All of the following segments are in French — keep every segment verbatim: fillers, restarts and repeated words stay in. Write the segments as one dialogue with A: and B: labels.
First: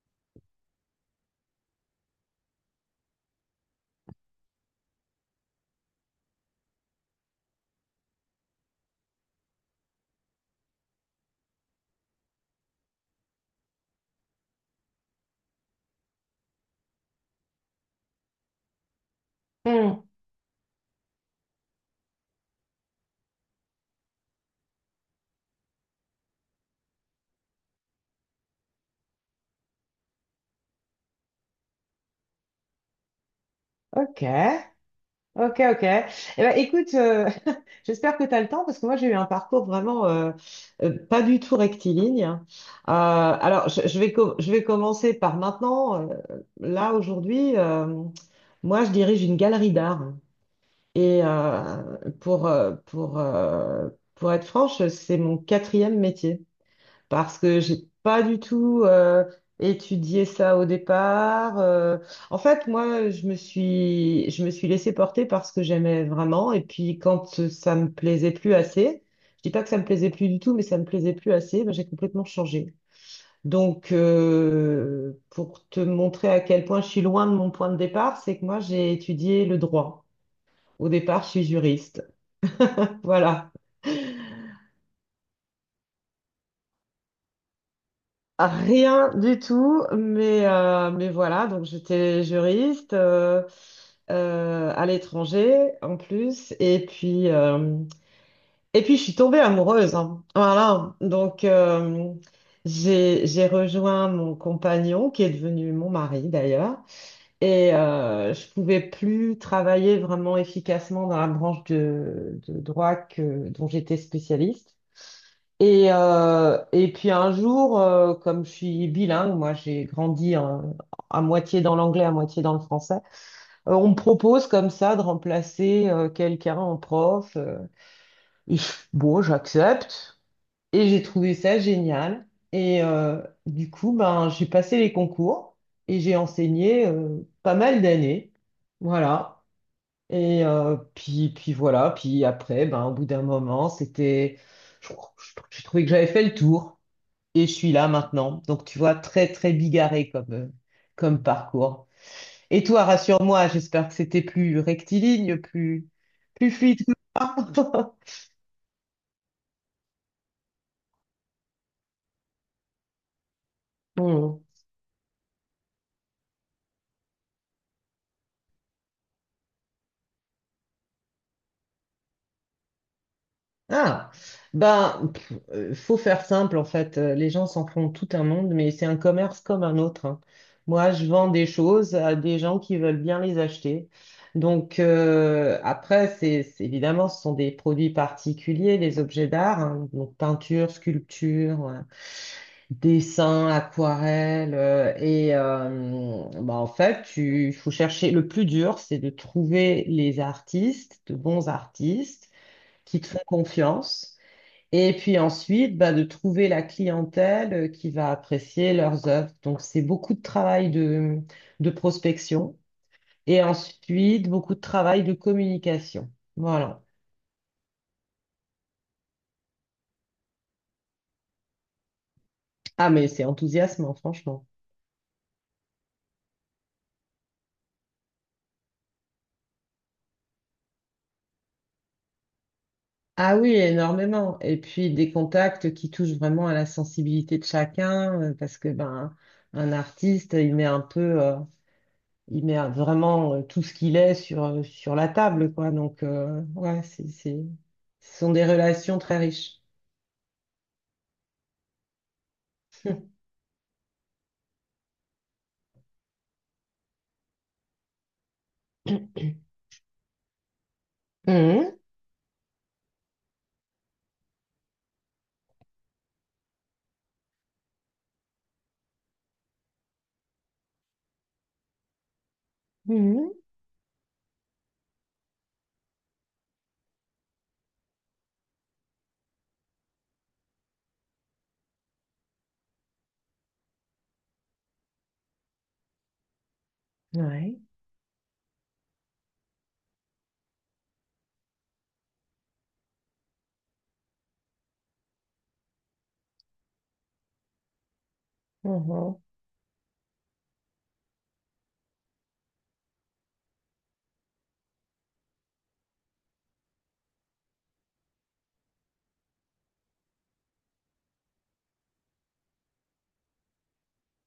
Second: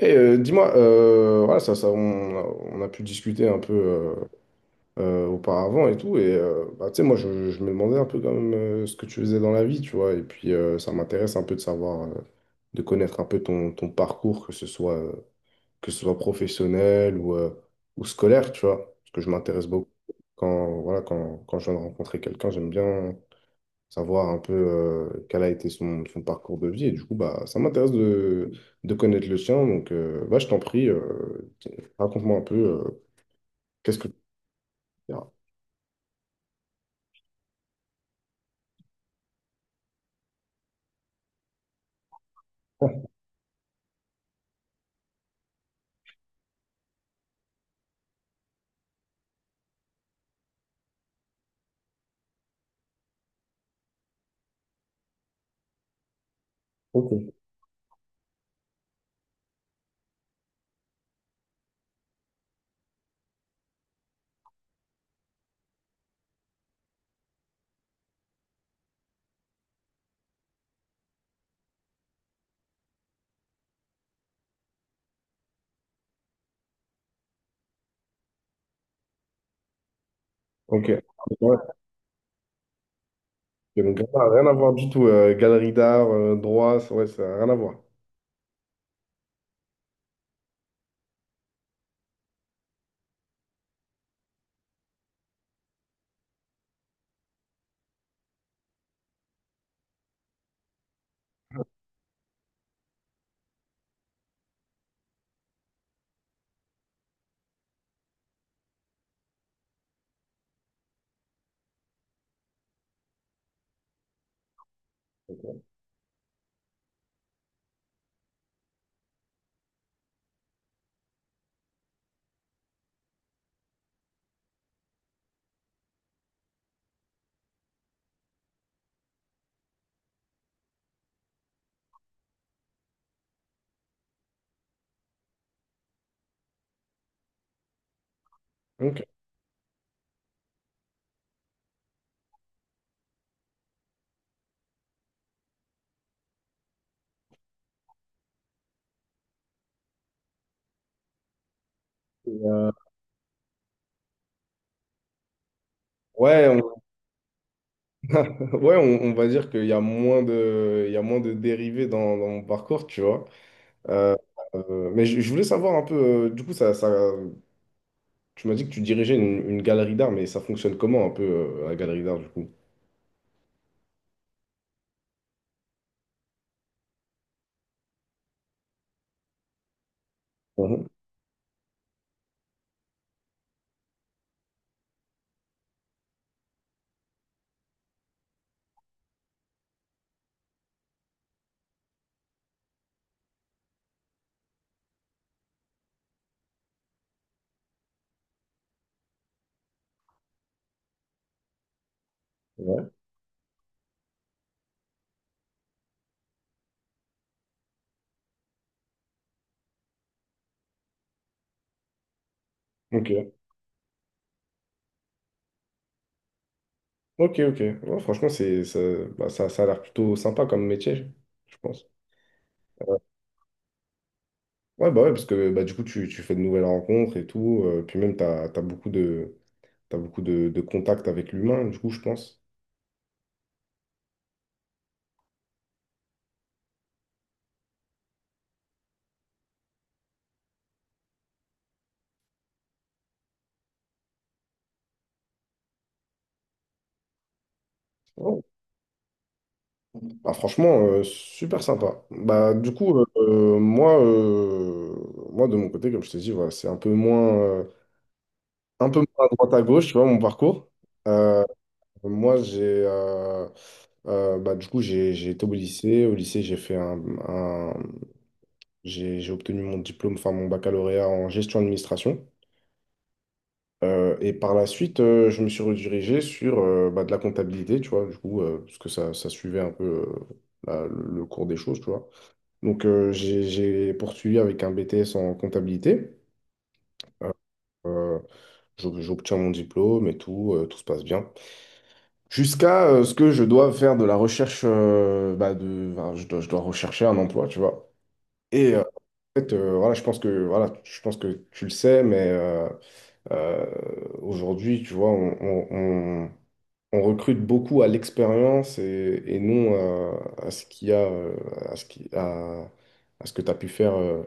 A: Et euh, dis-moi, euh, voilà, ça, ça, on, a, on a pu discuter un peu euh, euh, auparavant et tout. Et euh, bah, tu sais, moi, je, je me demandais un peu quand même euh, ce que tu faisais dans la vie, tu vois. Et puis, euh, ça m'intéresse un peu de savoir, euh, de connaître un peu ton, ton parcours, que ce soit, euh, que ce soit professionnel ou, euh, ou scolaire, tu vois. Parce que je m'intéresse beaucoup.
B: Hmm.
A: Quand, voilà, quand, quand je viens de rencontrer quelqu'un, j'aime bien savoir un peu euh, quel a été son, son parcours de vie. Et du coup, bah, ça m'intéresse de, de connaître le chien. Donc, euh, bah, je t'en prie, euh, raconte-moi un peu euh, qu'est-ce que tu
B: Ok,
A: fais. Ah,
B: ok, ok. Eh ben, écoute, euh, j'espère que tu as le temps parce que moi j'ai eu un parcours vraiment euh, euh, pas du tout rectiligne, hein. Euh, alors je, je vais com- je vais commencer par maintenant. Euh, là aujourd'hui, euh, moi je dirige une galerie d'art et euh, pour euh, pour euh, pour être franche, c'est mon quatrième métier.
A: Ok.
B: Parce que j'ai pas du tout euh, étudié ça au départ, euh. En fait, moi, je me suis, je me suis laissée porter parce que j'aimais vraiment. Et puis, quand euh, ça me plaisait plus assez, je dis pas que ça me plaisait plus du tout, mais ça me plaisait plus assez, ben, j'ai complètement changé. Donc, euh, pour te montrer à quel point je suis loin de mon point de départ, c'est que moi, j'ai étudié le droit. Au
A: Ok.
B: départ, je suis
A: Ouais,
B: juriste. Voilà.
A: et donc, rien rien à voir du tout. euh, galerie d'art, euh, droit, ça- ouais, ça n'a rien à voir.
B: Rien du tout, mais, euh, mais voilà, donc j'étais juriste euh, euh, à l'étranger en plus, et puis, euh, et puis je suis tombée amoureuse, hein. Voilà, donc euh, j'ai, j'ai rejoint mon compagnon qui est devenu mon mari d'ailleurs, et euh, je pouvais plus travailler vraiment efficacement dans la branche de, de droit que, dont j'étais spécialiste. Et, euh, et puis un jour, euh, comme je suis bilingue, moi j'ai grandi en- à moitié dans l'anglais, à moitié dans le français, euh, on me propose comme ça de remplacer euh, quelqu'un en prof, euh, et je- bon, j'accepte. Et j'ai trouvé ça génial. Et euh, du coup, ben, j'ai passé les concours et j'ai enseigné euh, pas mal d'années.
A: Ok.
B: Voilà. Et euh, puis, puis voilà. Puis après, ben, au bout d'un moment, c'était... je- je- J'ai trouvé que j'avais fait le tour. Et je suis là maintenant. Donc, tu vois, très, très bigarré comme, euh, comme parcours.
A: Et,
B: Et
A: euh,
B: toi, rassure-moi, j'espère que c'était plus rectiligne, plus,
A: ouais,
B: plus fluide
A: on,
B: que moi.
A: ouais, on, on va dire qu'il y a moins de, il y a moins de dérivés dans, dans mon parcours, tu vois.
B: Hmm.
A: Euh, mais je, je voulais savoir un peu, euh, du coup, ça, ça, tu m'as dit que tu dirigeais une, une galerie d'art, mais ça fonctionne comment un peu euh, la galerie d'art du coup?
B: Ah, ben, pff, euh, faut faire simple en fait. Euh, Les gens s'en font tout un monde, mais c'est un commerce comme un autre, hein.
A: Mhm.
B: Moi, je vends des choses à des gens qui veulent bien les acheter. Donc euh, après, c'est c'est- évidemment, ce sont des produits particuliers, les objets d'art, hein, donc peinture, sculpture, ouais, dessin, aquarelle. euh, et euh, bah, en fait, tu- il faut chercher. Le plus dur, c'est de trouver les artistes, de bons artistes
A: Ouais.
B: qui te font confiance. Et puis ensuite, bah, de trouver la clientèle euh, qui va apprécier leurs œuvres. Donc, c'est beaucoup de travail de, de prospection
A: Ok,
B: et ensuite beaucoup de travail de communication. Voilà.
A: ok, ok. Ouais, franchement, c'est, ça, bah, ça, ça a l'air plutôt sympa comme métier, je pense.
B: Ah, mais c'est enthousiasmant, franchement.
A: Ouais, bah ouais, parce que bah, du coup, tu, tu fais de nouvelles rencontres et tout, euh, puis même, t'as t'as beaucoup de, t'as beaucoup de, de contacts avec l'humain, du coup, je pense.
B: Ah oui, énormément. Et puis des contacts qui touchent vraiment à la sensibilité de chacun, euh, parce que ben un artiste, il met un peu, euh, il met un- vraiment euh, tout ce qu'il est sur euh, sur la table, quoi. Donc euh, ouais, c'est c'est ce sont
A: Ouais.
B: des relations très riches.
A: Bah, franchement, euh, super sympa. Bah, du coup, euh, euh, moi, euh, moi, de mon côté, comme je t'ai dit, voilà, c'est un peu moins, euh, un peu moins à droite à gauche, tu vois, mon parcours. Euh,
B: Mhm,
A: Moi, j'ai euh, euh, bah, du coup j'ai j'ai été au lycée. Au lycée, j'ai fait un, un- j'ai j'ai obtenu mon diplôme, enfin mon baccalauréat en gestion administration.
B: mhm,
A: Euh, et par la suite, euh, je me suis redirigé sur euh, bah, de la comptabilité, tu vois, du coup, euh, parce que ça, ça suivait un peu euh, la- le le cours des choses, tu vois. Donc euh, j'ai j'ai poursuivi avec un B T S en comptabilité.
B: ouais.
A: Euh, j'ob- j'obtiens mon diplôme et tout, euh, tout se passe bien. Jusqu'à euh, ce que je dois faire de la recherche, euh, bah, de, enfin, je dois, je dois rechercher un emploi, tu vois. Et euh,
B: Mhm,
A: en fait, euh, voilà, je pense que, voilà, je pense que tu le sais, mais euh, euh, aujourd'hui, tu vois, on, on- on- on recrute beaucoup à l'expérience et, et non euh, à ce qu'il y a, euh, à ce qui, à, à ce que tu as pu faire euh,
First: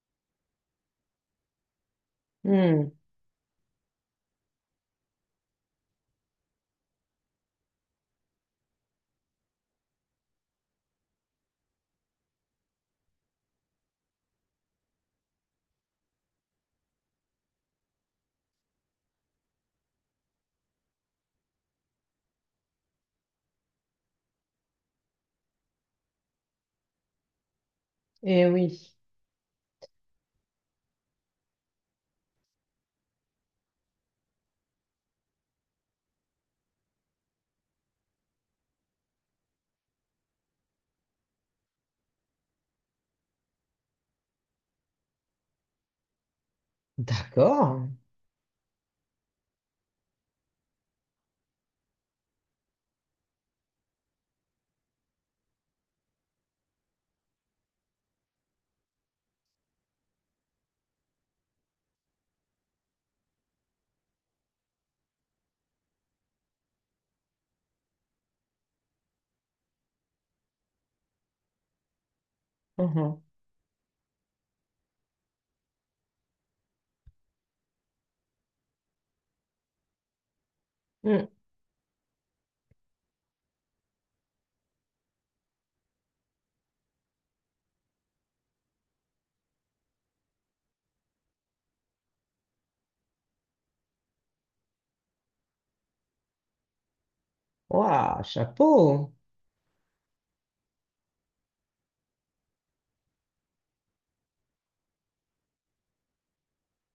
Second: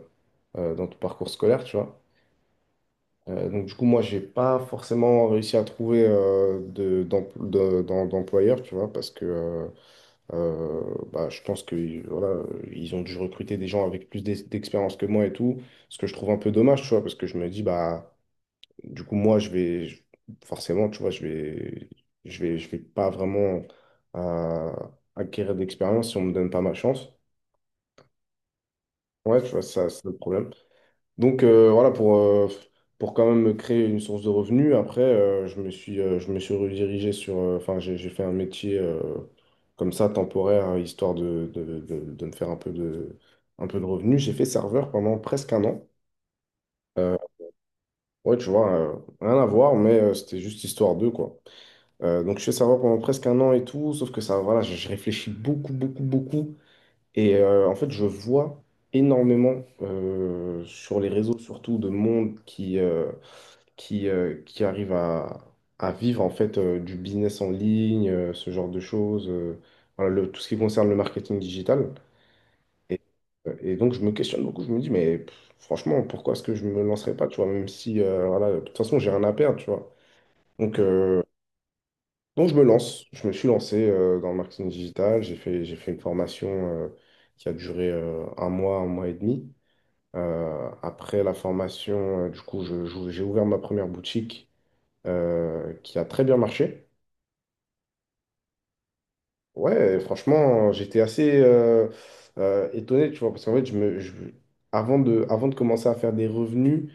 A: euh, dans ton parcours scolaire, tu vois.
B: mhm.
A: Euh, donc, du coup, moi, j'ai pas forcément réussi à trouver euh, de, d'em- de- d'em- d'employeur, tu vois, parce que... euh, euh, bah, je pense que voilà, ils ont dû recruter des gens avec plus d'ex- d'expérience que moi et tout, ce que je trouve un peu dommage, tu vois, parce que je me dis, bah, du coup, moi, je vais je- forcément, tu vois, je vais, je vais, je vais pas vraiment euh, acquérir d'expérience si on me donne pas ma chance.
B: Eh oui.
A: Ouais, tu vois, ça, c'est le problème. Donc euh, voilà, pour, euh, pour quand même me créer une source de revenus, après, euh, je me suis, euh, je me suis redirigé sur... euh, enfin, j'ai j'ai fait un métier euh, comme ça, temporaire, hein, histoire de, de, de, de me faire un peu de, un peu de revenus. J'ai fait serveur pendant presque un an. Euh,
B: D'accord.
A: ouais, tu vois, euh, rien à voir, mais euh, c'était juste histoire d'eux, quoi. Euh, donc, je fais serveur pendant presque un an et tout, sauf que ça, voilà, je, je réfléchis beaucoup, beaucoup, beaucoup. Et euh, en fait, je vois énormément euh, sur les réseaux, surtout, de monde qui... euh, qui, euh, qui arrivent à, à vivre en fait euh, du business en ligne, euh, ce genre de choses, euh, voilà, le- tout ce qui concerne le marketing digital. Et,
B: Mhm,
A: euh, et donc je me questionne beaucoup, je me dis, mais pff, franchement, pourquoi est-ce que je me lancerais pas, tu vois, même si, euh, voilà, de toute façon, j'ai rien à perdre, tu vois. Donc, euh,
B: mhm.
A: donc je me lance, je me suis lancé euh, dans le marketing digital, j'ai fait, j'ai fait une formation euh, qui a duré euh, un mois, un mois et demi. Euh, après la formation, euh, du coup, je- je- j'ai ouvert ma première boutique euh, qui a très bien marché.
B: Ouah, chapeau.
A: Ouais, franchement, j'étais assez euh, euh, étonné, tu vois, parce qu'en fait, je me, je- avant de, avant de commencer à faire des revenus,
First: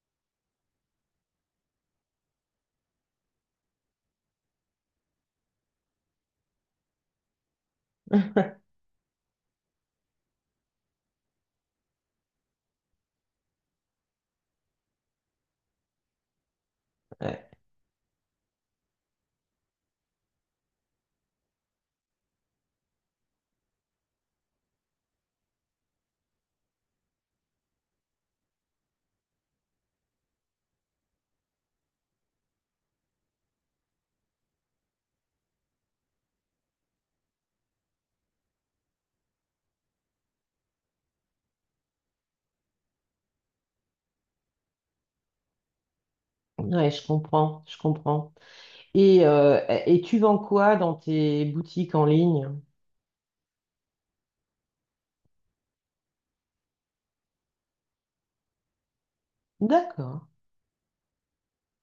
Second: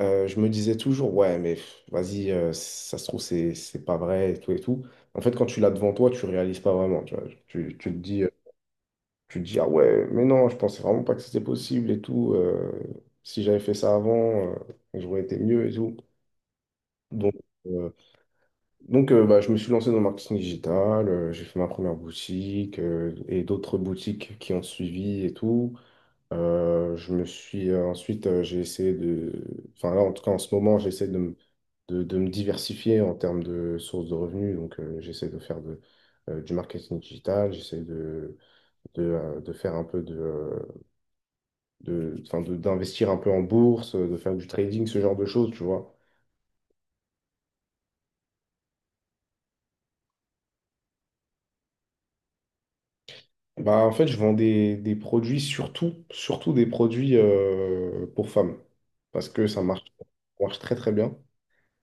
A: euh, je me disais toujours, ouais, mais pff, vas-y, euh, ça se trouve, c'est, c'est pas vrai, et tout et tout. En fait, quand tu l'as devant toi, tu réalises pas vraiment, tu vois. Tu, tu te dis, euh, tu te dis, ah ouais, mais non, je pensais vraiment pas que c'était possible et tout. euh, si j'avais fait ça avant, euh, j'aurais été mieux et tout. Donc,
B: Ouais,
A: euh, Donc, euh, bah, je me suis lancé dans le marketing digital, euh, j'ai fait ma première boutique euh, et d'autres boutiques qui ont suivi et tout. Euh, je me suis euh, ensuite, euh, j'ai essayé de, enfin là, en tout cas, en ce moment, j'essaie de, me- de, de me diversifier en termes de sources de revenus. Donc, euh, j'essaie de faire de, euh, du marketing digital, j'essaie de, de, euh, de faire un peu de, euh, de, enfin, de- d'investir un peu en bourse, de faire du trading, ce genre de choses, tu vois.
B: ouais, je comprends, je comprends. Et, euh, et tu vends quoi dans tes boutiques en ligne?
A: Bah, en fait, je vends des, des produits, surtout, surtout des produits euh, pour femmes. Parce que ça marche,
B: D'accord.
A: ça marche très très bien.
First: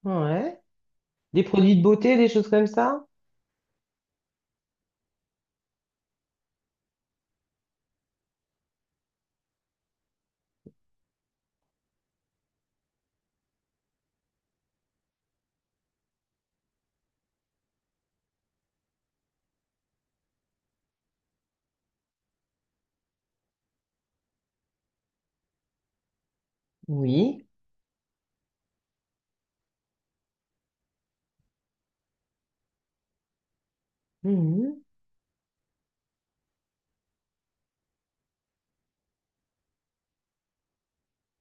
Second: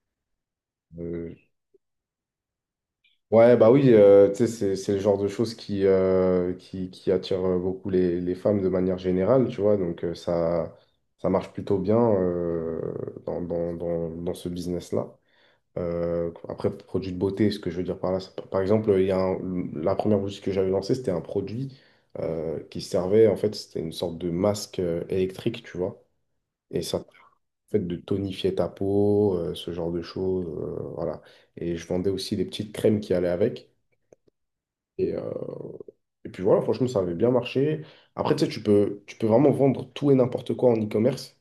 B: Ouais.
A: Euh,
B: Des produits de beauté, des choses comme ça?
A: ouais, bah oui, euh, tu sais, c'est, c'est le genre de choses qui, euh, qui, qui attire euh, beaucoup les, les femmes de manière générale, tu vois. Donc euh, ça, ça marche plutôt bien euh, dans, dans, dans, dans ce business-là. Euh, après, produit de beauté, ce que je veux dire par là, c'est par exemple, il y a un- la première boutique que j'avais lancée, c'était un produit euh, qui servait, en fait, c'était une sorte de masque euh, électrique, tu vois. Et ça te permet,
B: Oui.
A: en fait de tonifier ta peau, euh, ce genre de choses, euh, voilà. Et je vendais aussi des petites crèmes qui allaient avec.
B: Mhm.
A: Et, euh, et puis voilà, franchement, ça avait bien marché. Après, tu sais, tu peux, tu peux vraiment vendre tout et n'importe quoi en e-commerce.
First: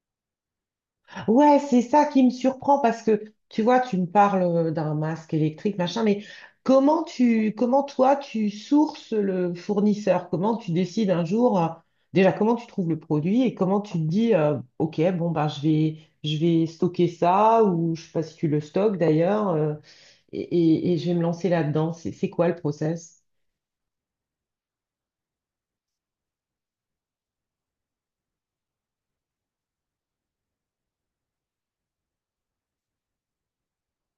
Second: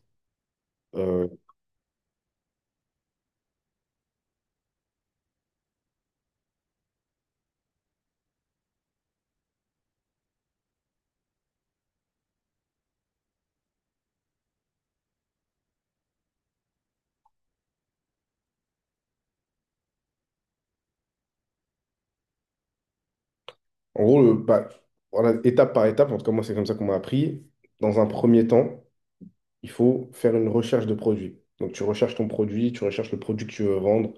A: Euh,
B: Ouais, c'est ça qui me surprend parce que tu vois, tu me parles euh, d'un masque électrique, machin, mais comment tu, comment toi, tu sources le fournisseur? Comment tu décides un jour, euh, déjà, comment tu trouves le produit et comment tu te dis, euh, OK, bon, ben, je vais, je vais stocker ça ou je sais pas si tu le stockes d'ailleurs. euh, et, et- et je vais me lancer là-dedans. C'est c'est quoi le process?
A: en gros, le- bah, voilà, étape par étape, en tout cas, moi, c'est comme ça qu'on m'a appris. Dans un premier temps, il faut faire une recherche de produit. Donc, tu recherches ton produit, tu recherches le produit que tu veux vendre.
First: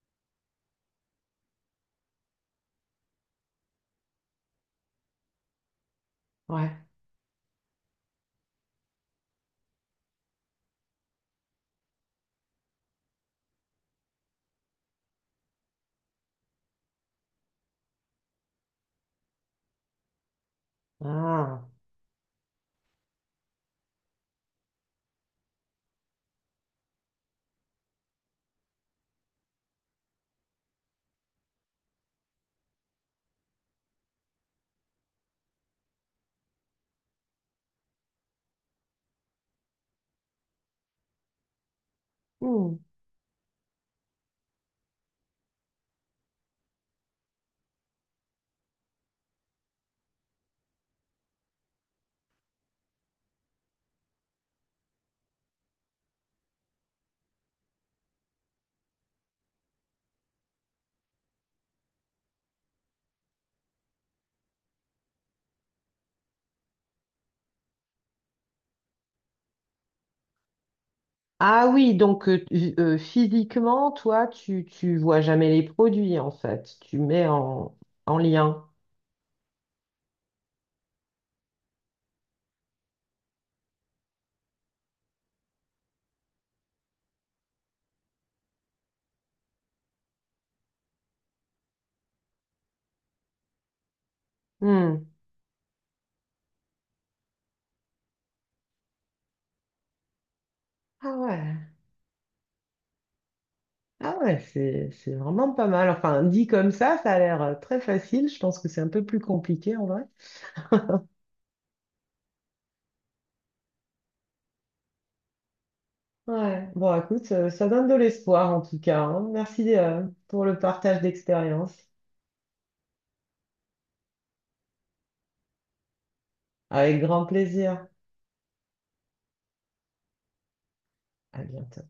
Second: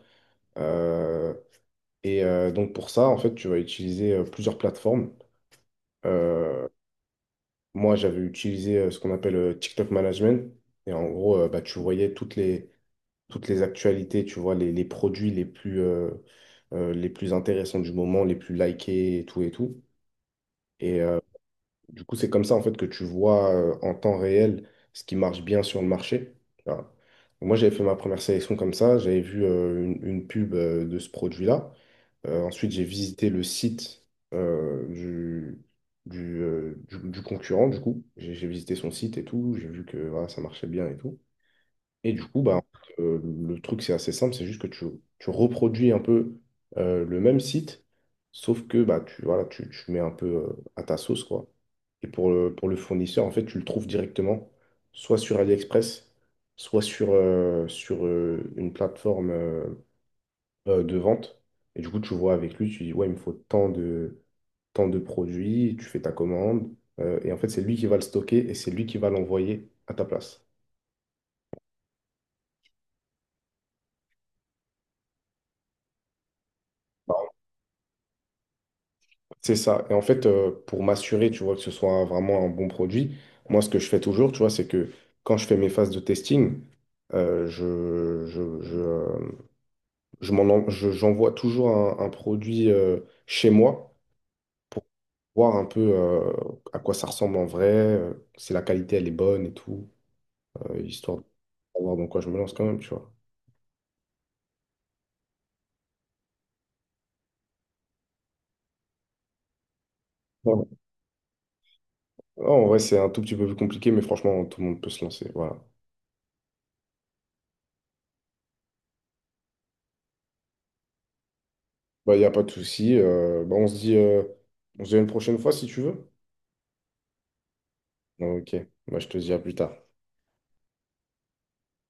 A: euh, et euh, donc, pour ça, en fait, tu vas utiliser euh, plusieurs plateformes. Euh,
B: Ouais.
A: moi, j'avais utilisé euh, ce qu'on appelle euh, TikTok Management. Et en gros, euh, bah, tu voyais toutes les, toutes les actualités, tu vois, les, les produits les plus, euh, euh, les plus intéressants du moment, les plus likés et tout et tout. Et, euh,
B: Ah.
A: du coup, c'est comme ça en fait que tu vois euh, en temps réel ce qui marche bien sur le marché. Voilà. Moi, j'avais fait ma première sélection comme ça. J'avais vu euh, une, une pub euh, de ce produit-là. Euh, ensuite, j'ai visité le site euh, du, du, euh, du- du concurrent, du coup. J'ai j'ai visité son site et tout. J'ai vu que voilà, ça marchait bien et tout. Et du coup, bah,
B: Hmm.
A: euh, le truc, c'est assez simple, c'est juste que tu, tu reproduis un peu euh, le même site, sauf que bah, tu, voilà, tu, tu mets un peu euh, à ta sauce, quoi. Et pour le, pour le fournisseur, en fait, tu le trouves directement, soit sur AliExpress, soit sur, euh, sur euh, une plateforme euh, euh, de vente. Et du coup, tu vois avec lui, tu dis, ouais, il me faut tant de, tant de produits, tu fais ta commande. euh, et en fait, c'est lui qui va le stocker et c'est lui qui va l'envoyer à ta place.
B: Ah oui, donc euh, tu- euh, physiquement, toi, tu, tu vois jamais les produits en fait. Tu mets en, en lien.
A: C'est ça. Et en fait, euh, pour m'assurer, tu vois, que ce soit vraiment un bon produit, moi, ce que je fais toujours, tu vois, c'est que quand je fais mes phases de testing, euh, je, je, je, euh, je m'en en- je- j'envoie toujours un, un produit euh, chez moi,
B: Hmm.
A: voir un peu euh, à quoi ça ressemble en vrai, euh, si la qualité, elle est bonne et tout, euh,
B: Ah
A: histoire de
B: ouais.
A: savoir dans quoi je me lance quand même, tu vois.
B: Ah ouais, c'est c'est vraiment pas mal. Enfin, dit comme ça, ça a l'air euh, très facile. Je pense que c'est un peu plus compliqué en vrai.
A: Bon. Non, en vrai, c'est un tout petit peu plus compliqué, mais franchement, tout le monde peut se lancer. Voilà.
B: Ouais. Bon, écoute, euh, ça donne de l'espoir en tout cas, hein. Merci euh, pour le partage d'expérience.
A: Bah, il n'y a pas de souci. euh, bah, on se dit, euh, on se dit à une prochaine fois si tu veux.
B: Avec grand plaisir.
A: Ok, moi je te dis à plus tard.
B: À bientôt.